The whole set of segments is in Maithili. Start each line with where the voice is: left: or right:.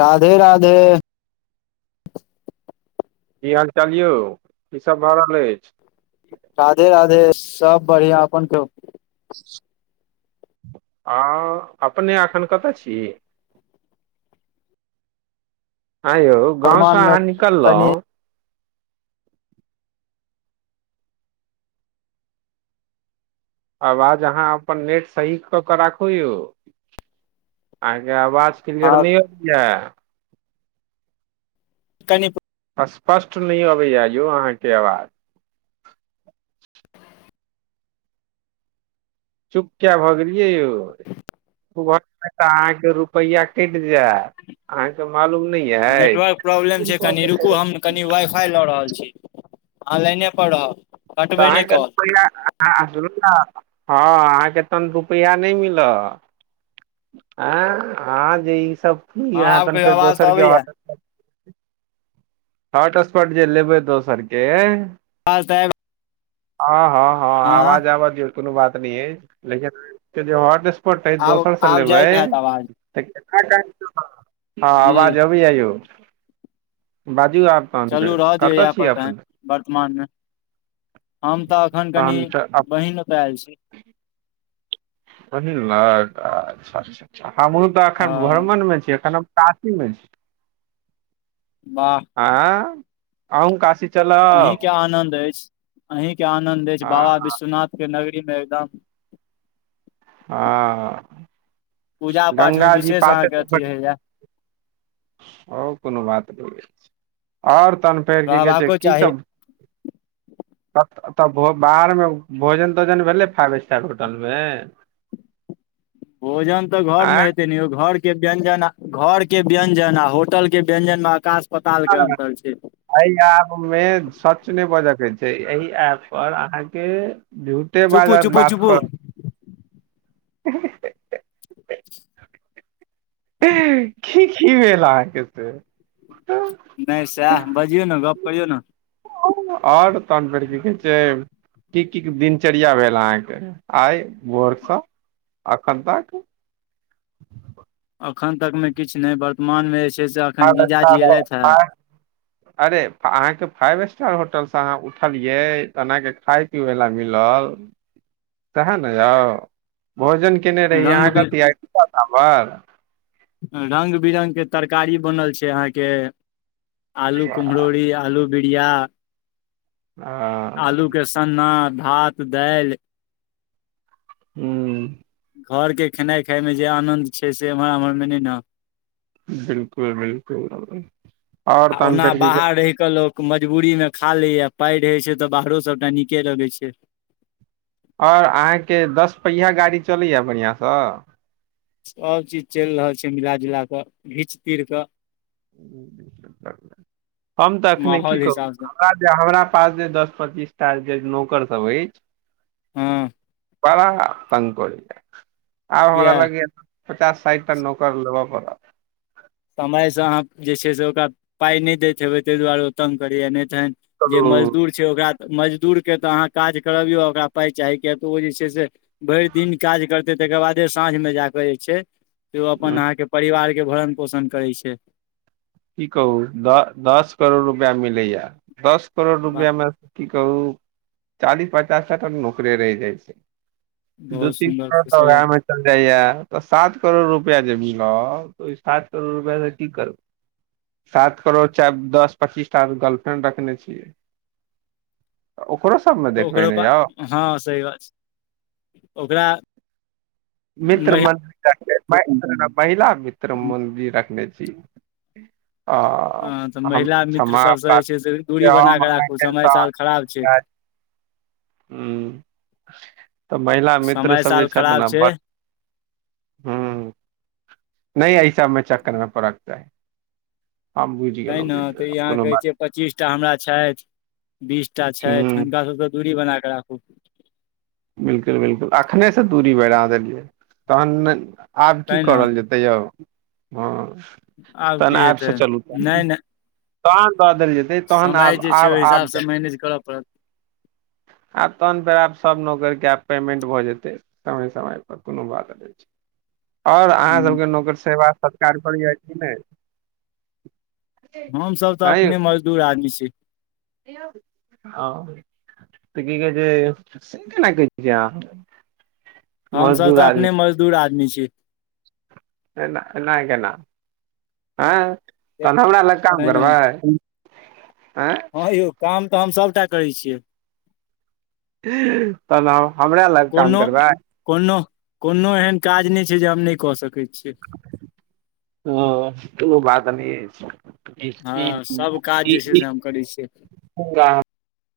left: राधे-राधे।
right: की हाल-चाल यौ, की सब भऽ रहल एछ।
left: राधे-राधे सब बढ़ियाँ अपन कहु।
right: आ अपने एखन कता छी। हैंयौ गाँव से
left: वर्तमान मे
right: अहाँ निकलौ
left: कनि
right: अवाज अहाँ अपन नेट सही क के राखु यौ, अहां के अ वाज क्लियर
left: हँ
right: नै आबै या।
left: कनि
right: स्पष्ट नै आबै या यौ अहाँ के अवाज। चुप किया भऽ गेलियै यौ, चुप रहबै ते अहाँ के रुपैया कैट
left: नेटवर्क
right: अछि
left: प्रॉब्लम छै, कनि
right: तऽ
left: रुकु हम कनि वाइ-फाई लऽ रहल छी। अहाँ लेने पर रहब।
right: [unintelligible]
left: कटबै नहि कॉल
right: हाँ अहाँ के तहन रुपया नै मिला। एं अहाँ जे ई सब ई
left: हँ
right: अहाँ
left: आब
right: तहन
left: कहियो
right: फेर
left: आवाज तऽ
right: दोसर के
left: अबैया
right: ऑर्डर हॉटस्पॉट जे लेबै दोसर केे
left: अवाज ते आएब
right: हाँ। हाँ, हाँ अवाज आबे दियो कुनू बात [unintelligible] पॉट जे
left: आब
right: दोसर से
left: आब
right: लेबै
left: जाइत हैत आवाज
right: [unintelligible] हाँ
left: जी
right: अवाज आबै या यौ। बा [unintelligible] के,
left: चलू रहऽ दियौ
right: कता
left: इएह
right: छी
left: पर तहन
right: अपने।
left: वर्तमानमे हम त अखन कनि
right: तहन तऽ अप
left: बहिन ओते आएल छी।
right: बहिन लग आच्छा आच्छा। हमु तऽ अखन
left: हँ
right: भ्रमण मे छी, अखन हम काशी मे।
left: वाह
right: आँ। अहूं काशी
left: अहीं
right: चलब
left: के आनंद एछ, अहीं के आनंद एछ,
right: हँ
left: बाबा विश्वनाथ के नग री मे एकदम
right: आहा।
left: पूजा पाठ मे
right: गंगा जी
left: विशेष
right: पासे
left: अहाँके
right: ते
left: अथी रहैया
right: और कुनो बात नै या। और तहन फेर की कहै छै
left: रहबाको
right: की
left: चाही
right: सब तब भो बाहर मे भोजन-तोजन भेलै फाइव स्टार होटल मे।
left: भोजन ते घर
right: आँ
left: में हेते ने यो, घर के व्यंजन, घर के व्यंजन आ होटल के व्यंजन मे अकाश
right: हाँ ए याब मे सच नै बाजय के छै, एहि आ पर अहाँ के झूठे
left: चुपू
right: बाजत
left: चुपू
right: बात
left: चुपू
right: कर [unintelligible] की, की भेल अहाँ के से।
left: नै साएह बजियौ ने, गप करियौ ने।
right: और तहन फेर की कहै छै की की दिनचर्या भेल अहाँ के आय भोर सँ अखन तक।
left: अखन तक मे किछ नै वर्तमान मे एछ।
right: फाइव स्टार [unintelligible] अरे फ अहाँ के फाइव एस टार होटल सँ अहाँ उठलियै, तहन अहाँ के खाय पिबै बला मिलल सेहाए ने यौ। भोजन केएने रहि अहाँ
left: रंग बि
right: कथी आय [unintelligible]
left: रंग बिरंग के तरकारी बनल छै अहाँ के। आलू कुम्हरोड़ी, आलू बिड़या।
right: हँ
left: आलू के सन्ना। भात, दाएल।
right: ह्म्म।
left: घरके खेनाइ खाइमे जे आनन्द छै से एम्हर उम्हरमे नहि ने।
right: बिलकुल बिलकुल आ ओर तन फेर की
left: मजबूरीमे खा लिए, पाइ रहै छै तऽ बाहरो सभटा नीके लगै छैय।
right: और अहाँके दस पहिया गाड़ी चलैए बढ़िआँसँ।
left: सभ चीज चलि रहल छै मिला जुला कऽ घीच तीर कऽ।
right: हम ते अखने की
left: माहौल
right: कहु,
left: हिसाबसँ
right: हमरा [unintelligible] हमरा पास जे दस, पचीसटा जे नौकर सब एछ।
left: ह्म्म।
right: बड़ा [unintelligible] आब हमरा
left: किया
right: लागै या। पचास साइठ टा नौकर लेबऽ पड़त।
left: समयसँ अहाँ जे छै से ओकरा पाइ नहि दैत हेबै ताहि दुआरे ओ तंग करैए नहि। तें जे
right: चलू
left: मजदूर छै ओकरा मजदूरके तऽ अहाँ काज करबियौ आ ओकरा पाइ चाही किएक तऽ ओ जे छै से भरि दिन काज करतै तकर बादे साँझमे जा कऽ जे छैय। त ओ अपन
right: की
left: अहाँके परिवार [unintelligible] पोषण करै छैय।
right: की कहू द दस करोड़ रुपैआ मिलैया। दस करोड़
left: वाह
right: रुपआमे की कहू चालीस पचास टा नौकरे रहि जाइ छैय। दू
left: बहुत
right: तीन
left: सुन्दर
right: करोड़ तऽ
left: खुशी
right: वह में चल जाइया तऽ सात करोड़ रुपआ देबी। न त सात करोड़ रुपआ से की करू। सात करोड़ चार दस पच्चीस टा गर्लफ्रेंड रखने छियै आ ओ।
left: तऽ ओकरो पास हँ सही बात छै ओकरा।
right: मित्र
left: महि
right: मन्द केआ के [unintelligible] महिला वित्रम मन्दी राखने [unintelligible]
left: हँ तऽ
right: हम
left: महिला मित्र
right: क्षमा
left: सबसँ
right: प्रा
left: जे छै से दूरी बना कऽ राखू समय साल खराब छै
right: [unintelligible] तऽ महिला मित्र
left: समय
right: सब जे
left: साल
right: छथि
left: खराब
right: ने
left: छै
right: बड हूं नहि ऐस सबमें चेक करबे पड़त तऽ।
left: त ने तऽ यहाँ
right: कोनो
left: कहै
right: बात
left: छै पच्चीस टा हमरा छथि बीसटा छथि
right: हूँ
left: हुनका सभसँ दूरी बना। राखू
right: बिलकुल बिलकुल एखनेसँ दूरी बढ़ा देलियै तहन नैय आब की
left: तै ने
right: करल जेतै यौ। हँ
left: आब
right: तहन
left: की
right: आबिसँ
left: हेतै
right: चलू त।
left: नहि नहि
right: [inaudible] द देल जेतै तहन
left: समय
right: आब
left: जे छै
right: आब
left: ओहि
right: आब
left: हिसाबसँ मैनेज करऽ पड़त
right: आब तहन फेर आब। नकरके आब पेमेंट भऽ जेतै समय समय पर कोनो बात नहि छै। आओर अहाँ सबके नौकर सेवा। कार प जाइ छी नैय।
left: हमसभ तऽ अपने मजदूर आदमी छी।
right: हेयो हँ त की कह छिये केना कहे छिये अहाँ।
left: हमस
right: मजदूर
left: तऽ
right: आदमी
left: अपने मजदूर आदमी छी। जित
right: एना केना हँ। तहन हमरा लग काम
left: तै ने
right: करबै। आँय
left: हँ यौ काम। त हम सभटा कहै छियै।
right: तहन हमरा लग काम
left: कोनो
right: करबै।
left: कोनो कोनो एहन काज नहि छै जे हम नहि कऽ सकैत छी।
right: ह ओ बात न। ठ
left: हँ सभ काज जे छै से
right: ई
left: हम करै छियै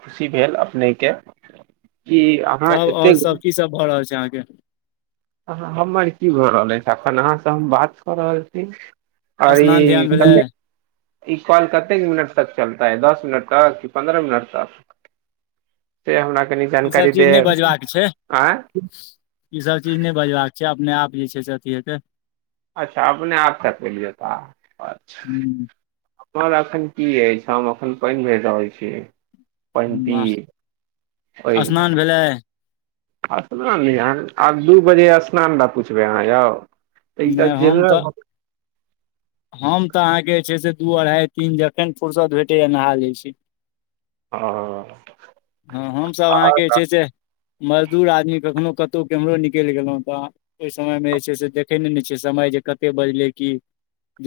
right: खुशी भेल अपनेके।
left: सब आओर सब की सब भऽ रहल छै अहाँके। फर
right: अ हमर की भऽ रहल अछि एखन अहाँसँ हम बात कऽ रहल छी। आओर
left: स्नान
right: ई
left: ध्यान भेलै
right: कत ई कॉल कते मिनट तक चलता है दस। मिनट त कि पन्द्रह मिनट त से हमरा। कनी
left: ईसभ
right: जानकारी
left: चीज
right: दे
left: नहि बजबाक छै
right: आँ।
left: ईसभ चीज नहि बजबाक छै अपने आप जे छै से अथी हे के।
right: अच्छा अपने हथथ चलि जेताार
left: हूँ
right: एखन की अछि। शाम अखन पानि भेज रहल छी। पण्टी
left: बाह
right: ओहि लए
left: स्नान भेलै।
right: स्नान नहि आब दू बजे स्नान ल पुछबै अहाँ
left: नहि हम
right: यौ।
left: तऽ
right: [inaudible]
left: हम तऽ अहाँके जे छै से। दू अढ़ाई तीन जखन फुरसत भेटैया नहा जाइ छै।
right: ह।
left: हँ, हमसभ अहाँके छै से मजदूर आदमी कखनहु कतहु केम्हरो निकलि गेलहुँ तऽ ओहि समयमे जे छै से देखै नहि ने छीयई समय जे कतेक बजलै कि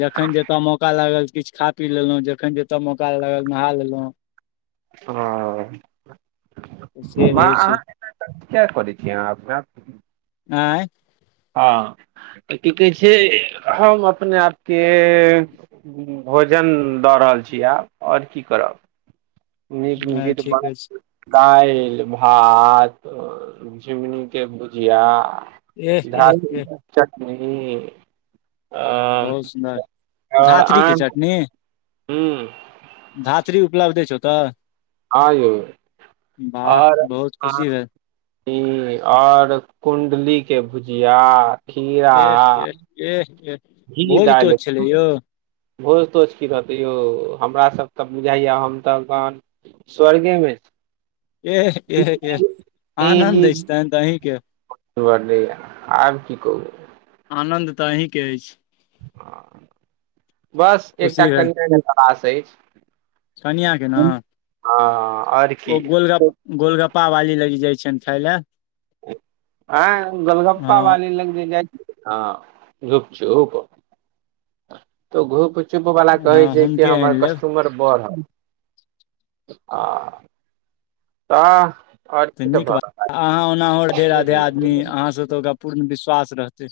left: जखन जतय मौका लागल किछु खा पी लेलहुँ, जखन जतय मौका लागल नहा लेलहुँ।
right: हां
left: से रहै
right: माॅं
left: छै
right: अहाँ [unintelligible]
left: आँय।
right: हँ तऽ की कहै छै हम अपने आपके भोजन दऽ रहल छी आब आओर की करब। न
left: नहि
right: गे त ब।
left: ठीक अछि
right: दाईल, भात, झिमनी के भुजिया
left: एह एह
right: धात्री
left: एह
right: के चट [unintelligible]
left: बहुत सुन्दर, धात्री के चटनी
right: हूं।
left: धात्री उपलब्ध अछि ओतऽ?
right: हं यै,
left: वाह
right: आओर
left: बहुत
right: अं
left: खुशी भेल
right: ई आओर कुण्डलीके भुजिया खीरा
left: एह एह एह एह
right: घी
left: भोज
right: डालि
left: तोज छलै यौ?
right: भोज तोज की रहतै यौ, हमरा सभ तऽ बुझाइये हमसब तऽन स्वर्गेमे
left: एह एह एह आनन्द अछि तहन तऽ अहीं के
right: [unintelligible] आब की कहु
left: आनन्द तऽ अहींके अछि।
right: आ बस एकटा [unintelligible] पास अईछ
left: कनियां के न
right: आओर
left: ओ
right: की
left: गोलगप्प गोलगप्प पावाली लगि जाय छनि खाय लै
right: ऐं गोलगप्पा
left: हँ
right: वाली लग जे जाइ हँ गूपचूप त घूप चुप बला कहै
left: हँ
right: छै कि
left: हुनके
right: हमर
left: आनि लेब
right: कस्टमर बढ़ल आं तऽ
left: तऽ नीक बात, अहाँ ओनाहु राधे राधे आदमी
right: कुत्ता
left: अहाँस तऽ ओकरा पूर्ण विश्वास रहतै।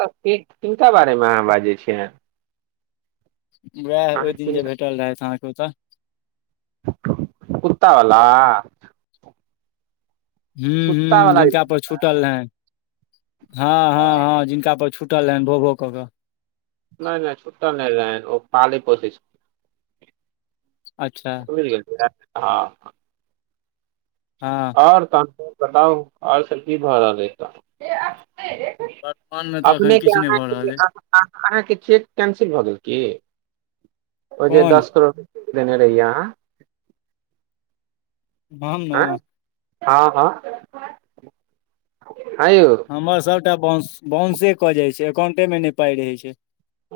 right: कि किनका बारेमे अहाँ बाजै छियै?
left: वएह
right: अहाँ
left: ओहि दिन जे
right: किनका
left: भेटल रहैथ अहांके कहू तऽ
right: कुत्ता वला
left: हूँ हूँ जिनका पर छुटल रहनि, हँ हँ हँ जिनका पर छु टल रहनि भो भो कऽ कऽ
right: नहि नहि छुट्टल नहि रहनि ओ पाले पोसई छै
left: अच्छा
right: खुईल गेल छलै आ
left: हँ
right: आओर त बताऊ आर सब की भ रहल रहलैक?
left: वर्तमानमे तऽ एखन
right: अपनेके
left: किछु नहि भऽ
right: अहाँके जे
left: रहल अइ
right: अहाँके चेक कैंसिल भऽ गेल की? ओ जेे
left: कोन
right: दस करो देने रहियई अहां
left: अहम न
right: हँ हँ हँ यौ
left: हमर सभटा बाउंस बाउंसे कऽ जाई छै। काउंटे मे नहि पाई रहे छै। काउं
right: [unintelligible]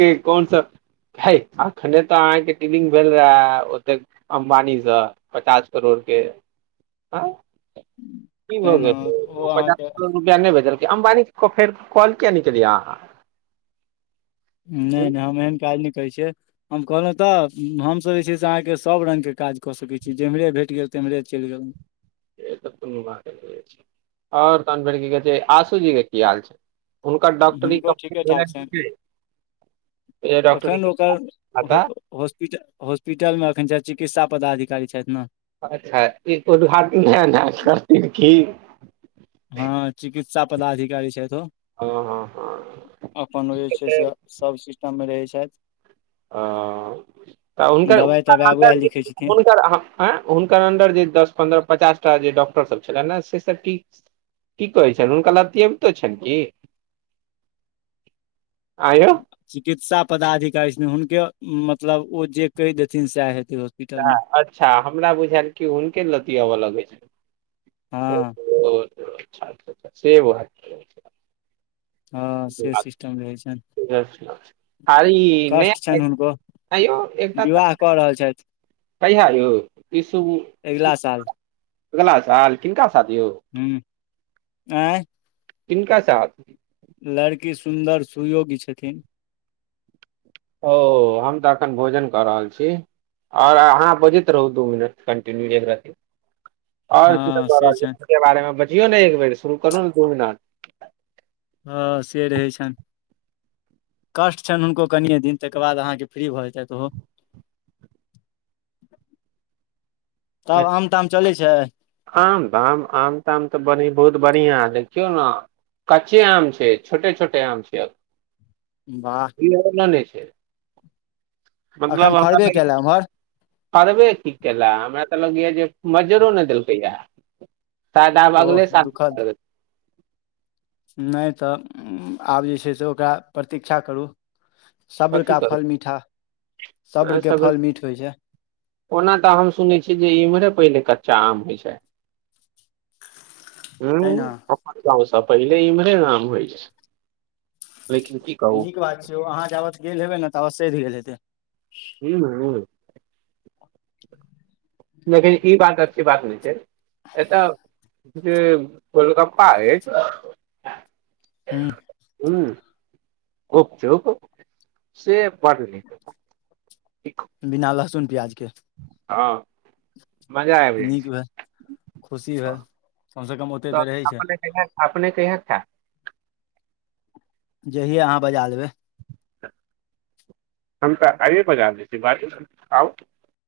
right: के कोनसभ हई अखने तऽ अहाँके डीलिंग भेल रहए ओतेक अम्बानीसँ, पचास करोड़के आं की भऽ
left: तैँ ने
right: गेल? ओ पचास
left: अहाँके
right: करोड़ रुपया नहि भेजलकै अम्बानी को फेर कॉल किया नहि केलियई अहां
left: नहि नहि हम एहन काज नहि करै छियै। हम कहलहुँ तऽ हमसभ जे छै से अहाँके सभ रङ्गके काज कऽ सकै छी जेम्हरे भेट गेल तेम्हरे चलि गेलहुँ।
right: से त कोनो बात नै छै। आओर तहन फेर की कहै छै आशूजी के की हाल छै? हुनकर डॉक्टरी
left: हुनको
right: कम्प्लीट
left: ठीकेठाक
right: भेलनि
left: छनि,
right: की नहि डॉक्टरी
left: अखनि
right: के
left: ओकर हाॅ
right: खाता
left: हाॅस्पीटल हाॅस्पीटल में अखनि छैथ चिकित्सा पदाधिकारी छैथि ने।
right: अच्छा ई उद्घाटन [unintelligible] करथिन की?
left: हँ चिकित्सा पदाधिकारी छथि ओ
right: हँ हँ
left: अपन ओ जे छै से सब सिस्टम मे रहै छै छैथ।
right: ओ तऽ हुनकर
left: दवाइ तवाइ
right: हुनकर अन्दर
left: उएह लिखै छथिन
right: जे आंय अन्दर जे दस पन्द्रह पचासटा जे डाॅक्टर टर सब छलनिए से सब की की कहै छनि हुनका लतियैबितो छनि की? आँयौ
left: चिकित्सा पदाधिकारी छथिन हुनके मतलब ओ जे कहि देथिन सएह हेत
right: अच्छा हमरा बुझायल की हुनके लत्तीयबय लगै छै। ओ
left: हँ
right: ओ अच्छा [unintelligible]
left: हँ से सिस्टम रहै छनि
right: खाली नहि
left: कष्ट
right: आबै,
left: छनि हुनको
right: हैं यौ एकटा तऽ।
left: विवाह कऽ रहल छथि
right: कहिया यौऽ। इ सब-
left: अगिला साल
right: अगला साल किनका सँ। [unintelligible]
left: ऐं
right: किनका साथ।
left: लड़की सुन्दर-सुयोग्य छथिन।
right: ओ हम तऽ एखन भोजन कऽ रहल छी, आओर अहाँ बजैत रहू दू मिनट कन्टिन्यू एकरती। आओर की
left: हँ
right: सब क
left: से
right: रहल
left: छनि
right: छै, बारे में बजियौ ने एक बेर। शुरू कऽ दियौने दू मिनट।
left: हँ से रहै छनि, कष्ट छनि हुनको कनिए दिन तकर बाद अहाँके फ्री भऽ जेतैथि ओहो। तब आम ताम चलै छै।
right: आम, आम- ताम तऽ बढ़ बहुत बढ़िआँ देखियौ ने कच्चे आम छै छोटे छोटे आम छै।
left: वाह
right: नान छै। जे। मतलब
left: एखन
right: हमरा
left: फड़बे
right: ल,
left: केलए उम्हर
right: करबे की केला हमरा। हमरा लगयै जे मजरो नहि देलकै य। शायद आब
left: ओह
right: अगिले साल
left: दुःखद
right: करै।
left: नहि तऽ, आब जे छै से ओकरा प्रतीक्षा करू। सब्र
right: कथी
left: का
right: करू,
left: फल मीठा सब्र के फल मीठ होइ छै
right: ओना तऽ हम सुनै छिय जे इम्हरे पहिले क। आम होय छै। ह
left: तैं ने
right: अप जाउ सब। पहिले इम्हरे आम होइ छै। लेकिन की कहू
left: नीक बात छै ओ अहाँ जाबत। गेल हेबै ने ताबे सैध गेले हेतै।
right: हू ने। लेकिन ई बात अच्। से बात नहि छै। ए तऽ। जे गोलकप्पा अइछ।
left: हूँ
right: हूं। ओ से रुकु से बड्ड नि।
left: बिना लहसुन- प्याजके।
right: हँ। मजा आबि जाइ
left: नीक
right: छै
left: भेल, खुशी भेल। कम से कम ओते
right: त
left: तऽ रहै छै
right: अपने क अपने कहि। हँ।
left: जहिए अहाँ बजा लेबै।
right: हम तऽ आइए बजार दै छी बात आउ।